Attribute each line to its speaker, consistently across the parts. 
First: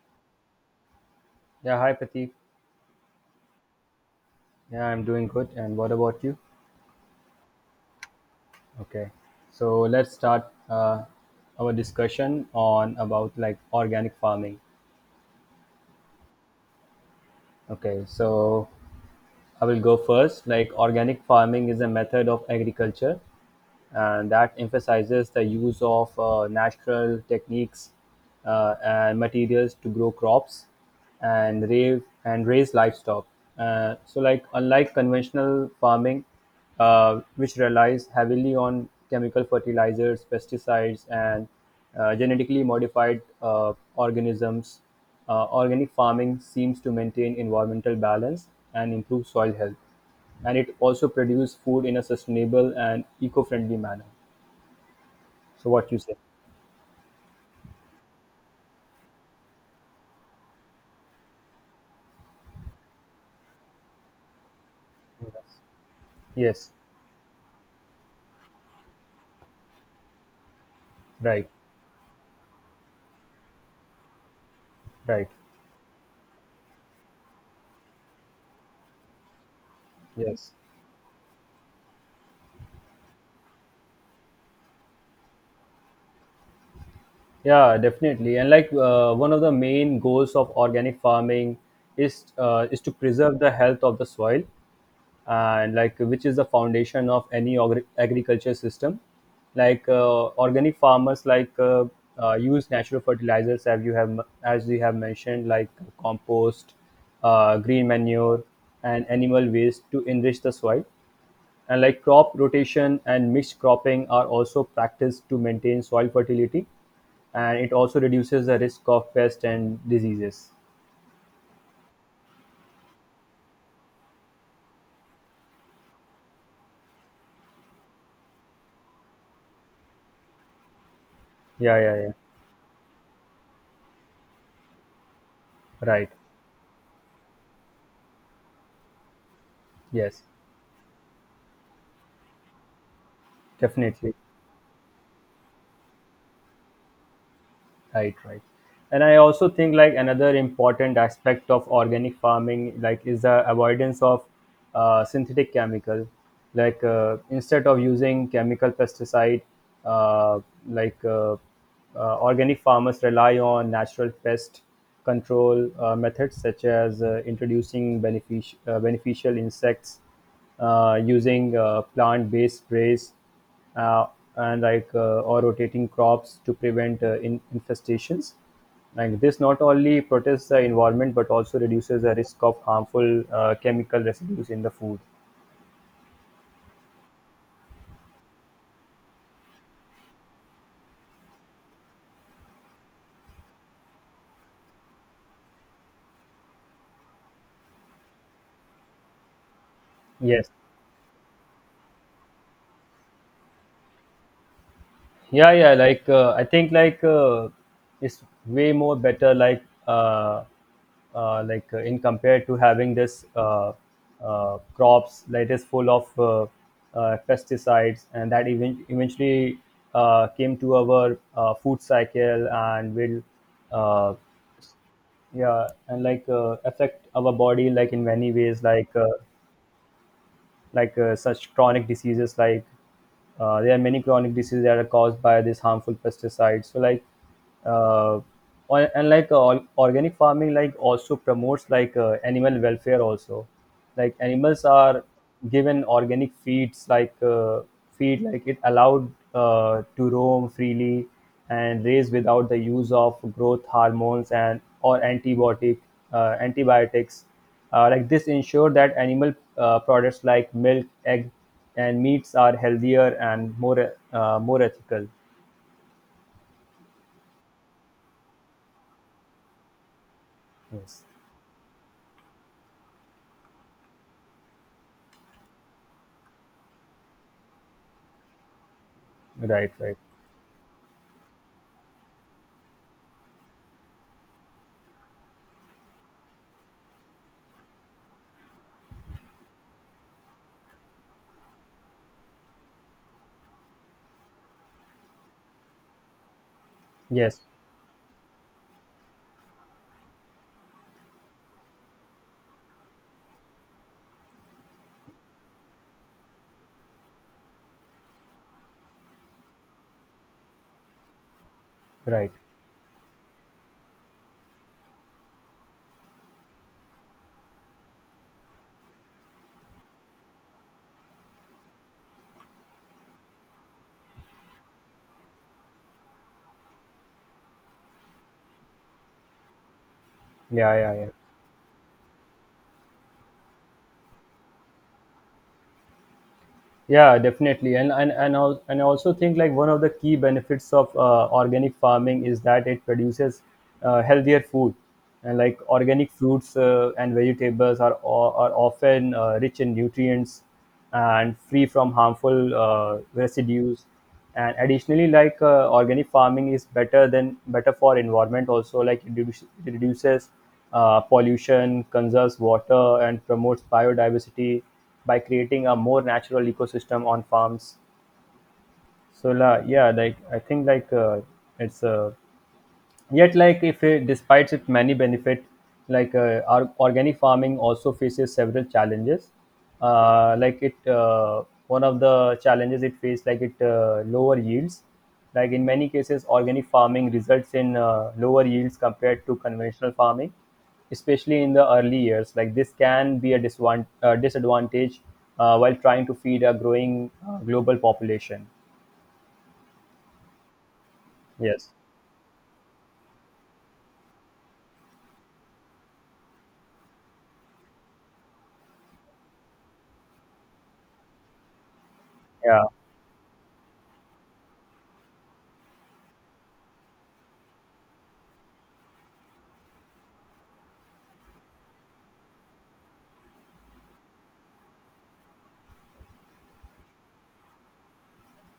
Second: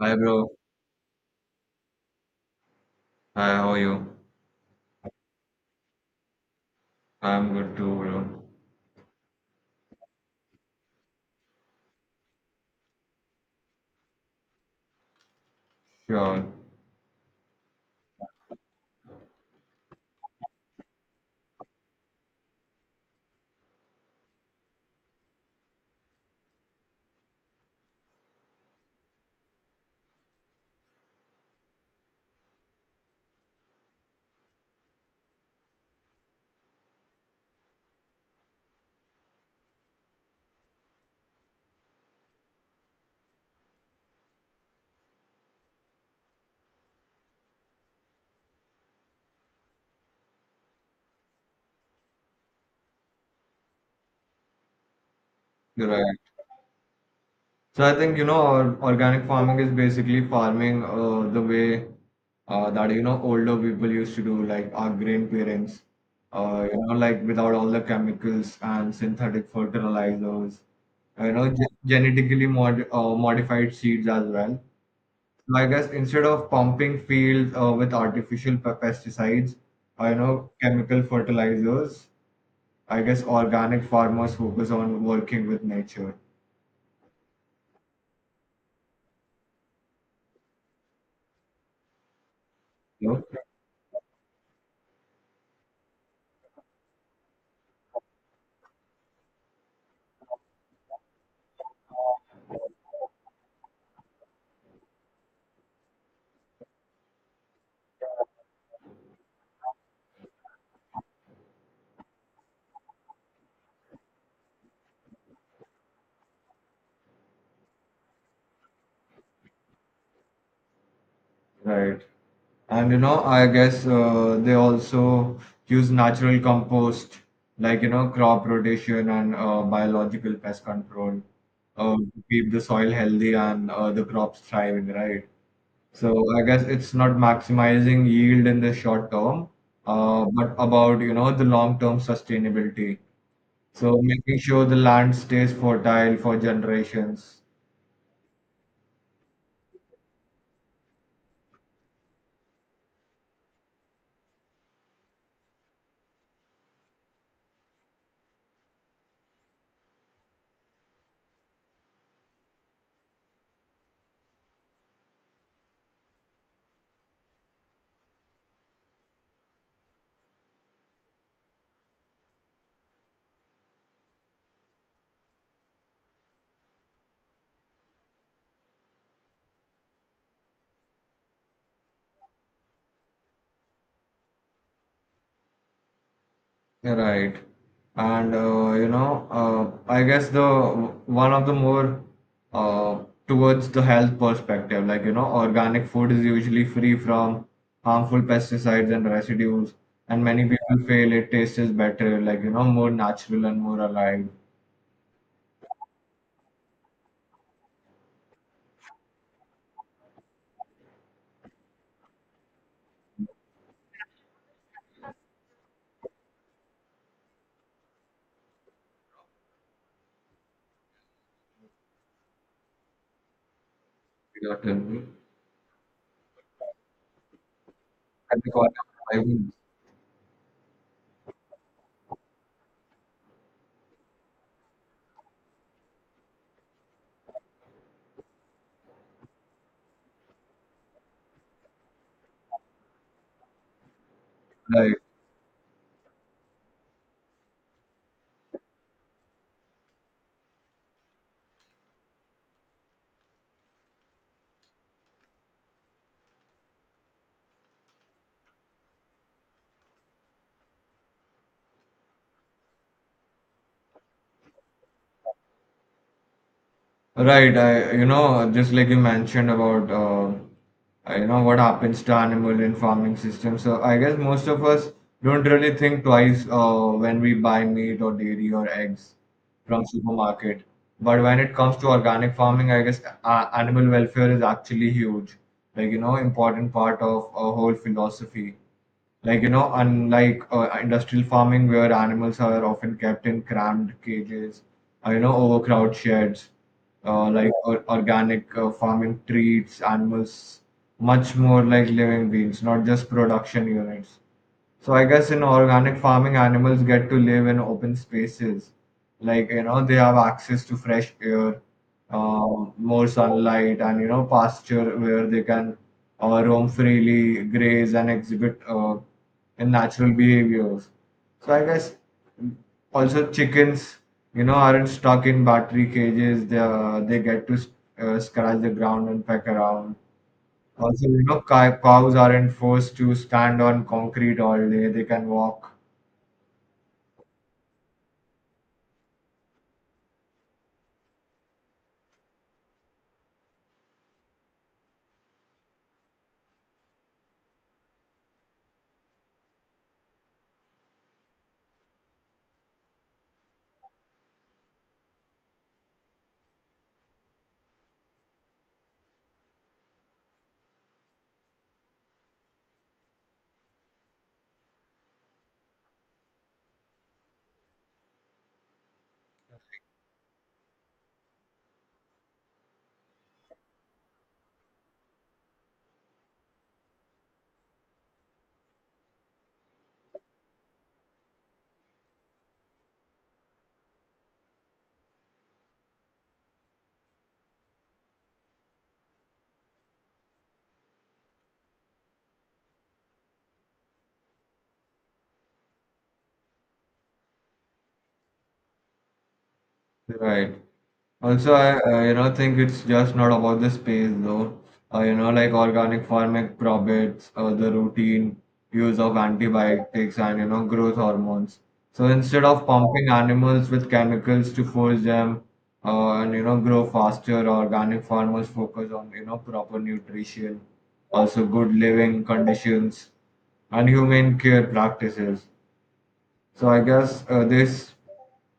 Speaker 1: Hi, bro.
Speaker 2: Yeah, hi Pratik.
Speaker 1: Hi, how are you?
Speaker 2: Yeah, I'm doing good. And what about you?
Speaker 1: I'm good too, bro.
Speaker 2: Okay, so let's start our discussion on about like organic farming.
Speaker 1: Sure.
Speaker 2: Okay, so I will go first. Like organic farming is a method of agriculture and that emphasizes the use of natural techniques and materials to grow crops and raise livestock. So like unlike conventional farming, which relies heavily on chemical fertilizers, pesticides, and genetically modified organisms, organic farming seems to maintain environmental balance and improve soil health, and it also produce food in a sustainable and eco-friendly manner. So
Speaker 1: You're
Speaker 2: what you say?
Speaker 1: right. So I think, organic farming is basically farming the way that, you know, older people used to do, like our
Speaker 2: Yes.
Speaker 1: grandparents,
Speaker 2: Yes.
Speaker 1: like without all the chemicals and synthetic fertilizers,
Speaker 2: Right.
Speaker 1: genetically modified seeds as well.
Speaker 2: Right.
Speaker 1: So I guess instead of pumping fields with artificial pesticides, I know
Speaker 2: Yes.
Speaker 1: chemical fertilizers, I guess organic farmers focus on working with nature.
Speaker 2: Yeah, definitely. And like one of the main goals of organic farming is to
Speaker 1: No?
Speaker 2: preserve the health of the soil, and like which is the foundation of any agriculture system. Like organic farmers use natural fertilizers, as you have mentioned, like compost, green manure, and animal waste to enrich the soil. And like crop rotation and mixed cropping are also practiced to maintain soil fertility, and it also reduces the risk of pests and diseases.
Speaker 1: Right. And you know, I guess they also use natural compost, like you know, crop rotation and biological pest control
Speaker 2: Yeah, yeah, yeah.
Speaker 1: to keep the soil healthy and the crops thriving, right? So
Speaker 2: Right.
Speaker 1: I guess it's not maximizing yield in the short term,
Speaker 2: Yes,
Speaker 1: but about you know the long-term sustainability. So
Speaker 2: definitely.
Speaker 1: making sure the land stays fertile for generations.
Speaker 2: Right, right. And I also think like another important aspect of organic farming like is the avoidance of synthetic chemical. Like instead of using chemical pesticide, uh, like uh, organic farmers rely on natural pest control methods, such as introducing beneficial insects, using plant-based sprays, uh, and like or rotating crops to prevent infestations. Like this, not only protects the environment but also reduces the risk of harmful chemical residues in the food.
Speaker 1: Right. I guess the one of the more uh, towards the health perspective, like you know, organic food is usually free from harmful pesticides and residues, and many
Speaker 2: Yes.
Speaker 1: people feel it tastes better, like you know, more natural and more alive.
Speaker 2: Yeah, yeah. like I think like It's way more better uh, in compared to having this crops that is full of pesticides, and that even eventually came to our food cycle and will uh,
Speaker 1: You know, to-
Speaker 2: yeah. And like affect our body like in many
Speaker 1: and the
Speaker 2: ways,
Speaker 1: quality of life is,
Speaker 2: such chronic diseases. There are many chronic diseases that are caused by these harmful pesticides. So uh, and like organic farming like also promotes like animal welfare also. Like animals
Speaker 1: like
Speaker 2: are given organic feed, like it allowed to roam freely and raise without the use of growth hormones and or antibiotics. Like this ensure that animal products like milk, egg, and meats are healthier and more ethical.
Speaker 1: Right, I you know just like you mentioned about
Speaker 2: Yes.
Speaker 1: you know what happens to animal in farming system. So I guess most of us don't really think twice when we buy meat or dairy or eggs
Speaker 2: Right.
Speaker 1: from
Speaker 2: Right.
Speaker 1: supermarket. But when it comes to organic farming, I guess animal welfare is actually huge, like you know important part of a whole philosophy like you know unlike industrial farming where animals are often kept in cramped cages you know overcrowded sheds
Speaker 2: Yes.
Speaker 1: like or, organic farming treats animals much more like living beings not just production units so I guess in organic farming, animals get to live in open spaces. Like, you know, they have access to fresh air,
Speaker 2: Right.
Speaker 1: more sunlight, and, you know, pasture where they can roam freely, graze, and exhibit in natural behaviors. So I guess also chickens, you know, aren't stuck in battery cages. They get to scratch the ground and peck around
Speaker 2: Yeah. Yeah.
Speaker 1: also,
Speaker 2: Yeah.
Speaker 1: you know, cows aren't forced to stand on concrete all day. They can walk.
Speaker 2: Yeah, definitely. And I also think like one of the key benefits of organic farming is that it produces healthier food, and like organic fruits and vegetables are are often rich in nutrients and free from harmful residues. And additionally, like organic farming is better for environment also. Like it it reduces pollution, conserves water, and promotes biodiversity by creating a more natural ecosystem on farms. So la, yeah like I think like it's Yet, like if it, despite its many benefits, like our organic farming also faces several challenges. One of the challenges it faces, like it lower yields. Like in many cases, organic farming results in lower yields compared to conventional farming, especially in the early years. Like this can be a disadvantage while trying to feed a growing global population.
Speaker 1: Right. Also,
Speaker 2: Yes.
Speaker 1: I you know think it's just not about the space though. You know, like organic farming profits, the routine use of antibiotics and you know growth hormones. So instead
Speaker 2: Yeah.
Speaker 1: of pumping animals with chemicals to force them and you know grow faster, organic farmers focus on you know proper nutrition, also good living conditions, and humane care practices. So I guess this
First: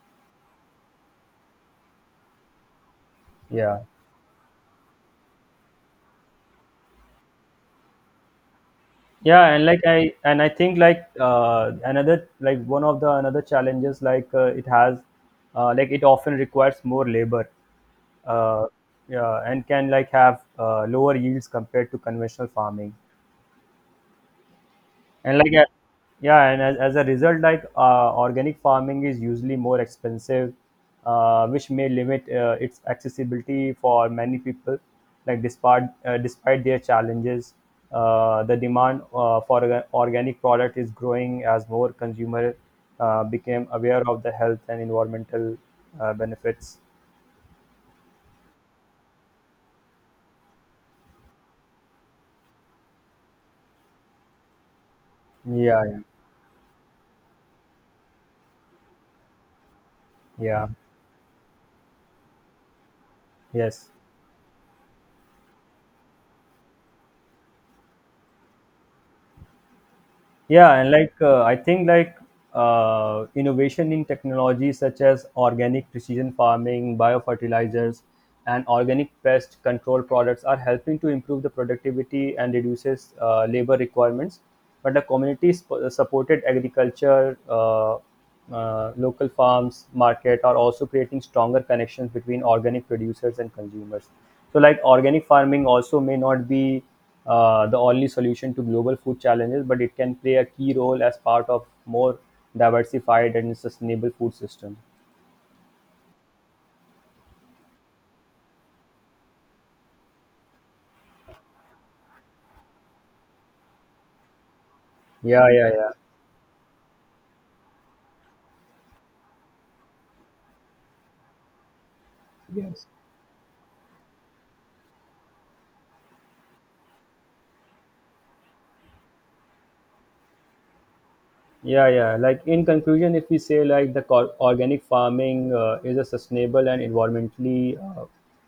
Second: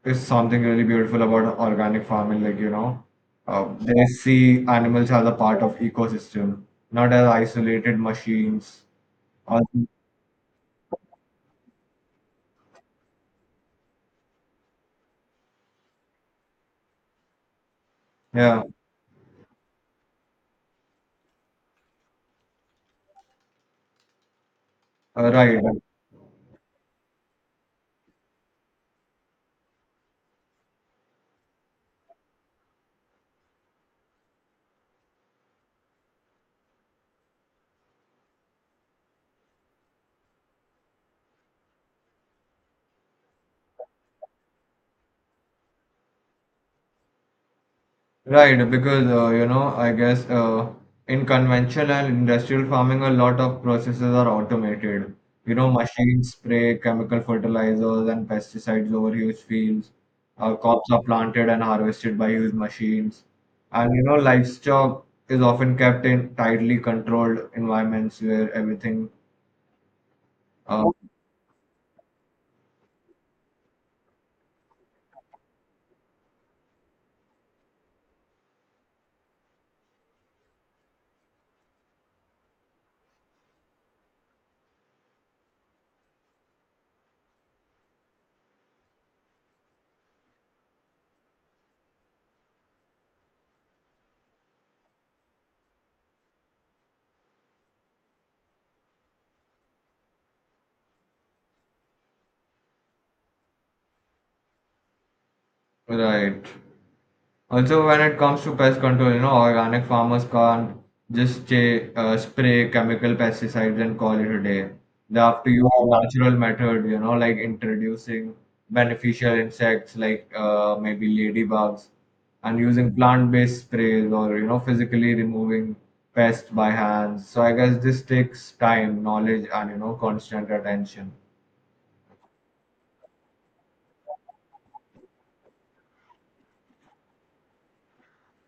Speaker 1: is something really beautiful about organic farming. Like you know,
Speaker 2: Yeah.
Speaker 1: they see animals as a part of ecosystem, not as isolated machines.
Speaker 2: Yeah. And like
Speaker 1: Also,
Speaker 2: I think like another, like one of the another challenges like it has, like it often requires more labor,
Speaker 1: yeah,
Speaker 2: uh, yeah, and can like have lower yields compared to conventional farming. And like
Speaker 1: right.
Speaker 2: yeah. And as a result, like organic farming is usually more expensive, which may limit its accessibility for many people. Like despite their challenges, the demand for organic product is growing as more consumer became aware of the health and environmental benefits.
Speaker 1: Right, because I guess in conventional and industrial farming, a lot of processes are automated. You know,
Speaker 2: Yeah.
Speaker 1: machines spray chemical fertilizers and pesticides over huge fields.
Speaker 2: Yeah, yeah.
Speaker 1: Crops are planted and harvested by huge machines.
Speaker 2: Yes.
Speaker 1: And you know, livestock is often kept in tightly controlled environments where everything,
Speaker 2: Yeah,
Speaker 1: uh,
Speaker 2: and like I think like innovation in technologies such as organic precision farming, biofertilizers, and organic pest control products are helping to improve the productivity and reduces labor requirements. But the community supported agriculture, local farms, market are also creating stronger connections between organic producers and consumers. So like organic farming also may not be the only solution to global food challenges, but it can play a key role as part of more diversified and sustainable food system.
Speaker 1: right. Also, when it comes to pest control, you know, organic farmers can't just say, spray chemical pesticides and call it a day. They have
Speaker 2: Yeah,
Speaker 1: to use
Speaker 2: yeah, yeah.
Speaker 1: natural method, you know, like introducing beneficial insects like maybe ladybugs and
Speaker 2: Yes.
Speaker 1: using plant-based sprays or, you know, physically removing pests by hands. So I guess this takes time, knowledge, and, you know, constant attention.
Speaker 2: Yeah, yeah. Like in conclusion, if we say like the organic farming is a sustainable and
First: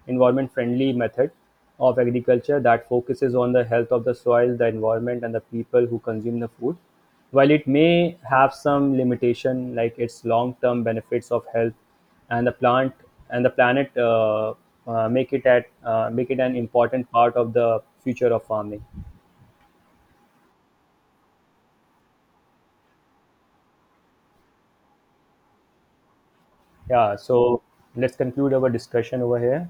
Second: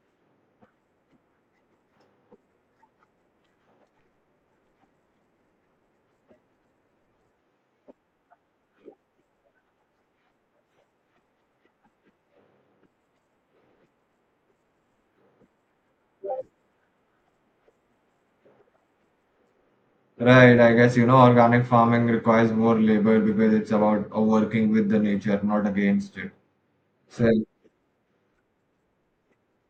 Speaker 2: environment friendly method of agriculture that focuses on the health of the soil, the environment, and the people who consume the food. While it may have some limitation, like its long term benefits of health and the plant and the planet, make it at make it an important part of the future of farming.
Speaker 1: Right, I guess you know organic farming requires more labor because it's about working with the nature, not against it.
Speaker 2: Yeah.
Speaker 1: So
Speaker 2: So let's conclude our discussion over here.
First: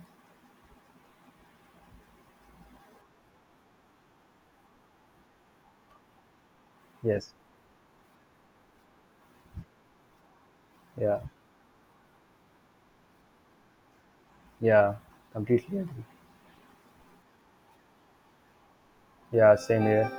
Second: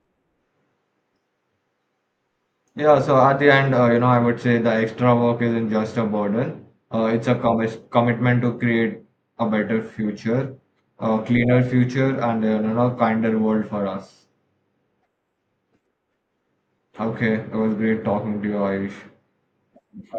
Speaker 1: yeah, so at the end, you know, I would say the extra work isn't just a burden. It's
Speaker 2: Yes.
Speaker 1: a commis commitment to create a better future,
Speaker 2: Yeah,
Speaker 1: a cleaner future, and you know, kinder world for us.
Speaker 2: yeah, completely agree.
Speaker 1: Okay, it was great talking to you, Ayush.
Speaker 2: Yeah, same here.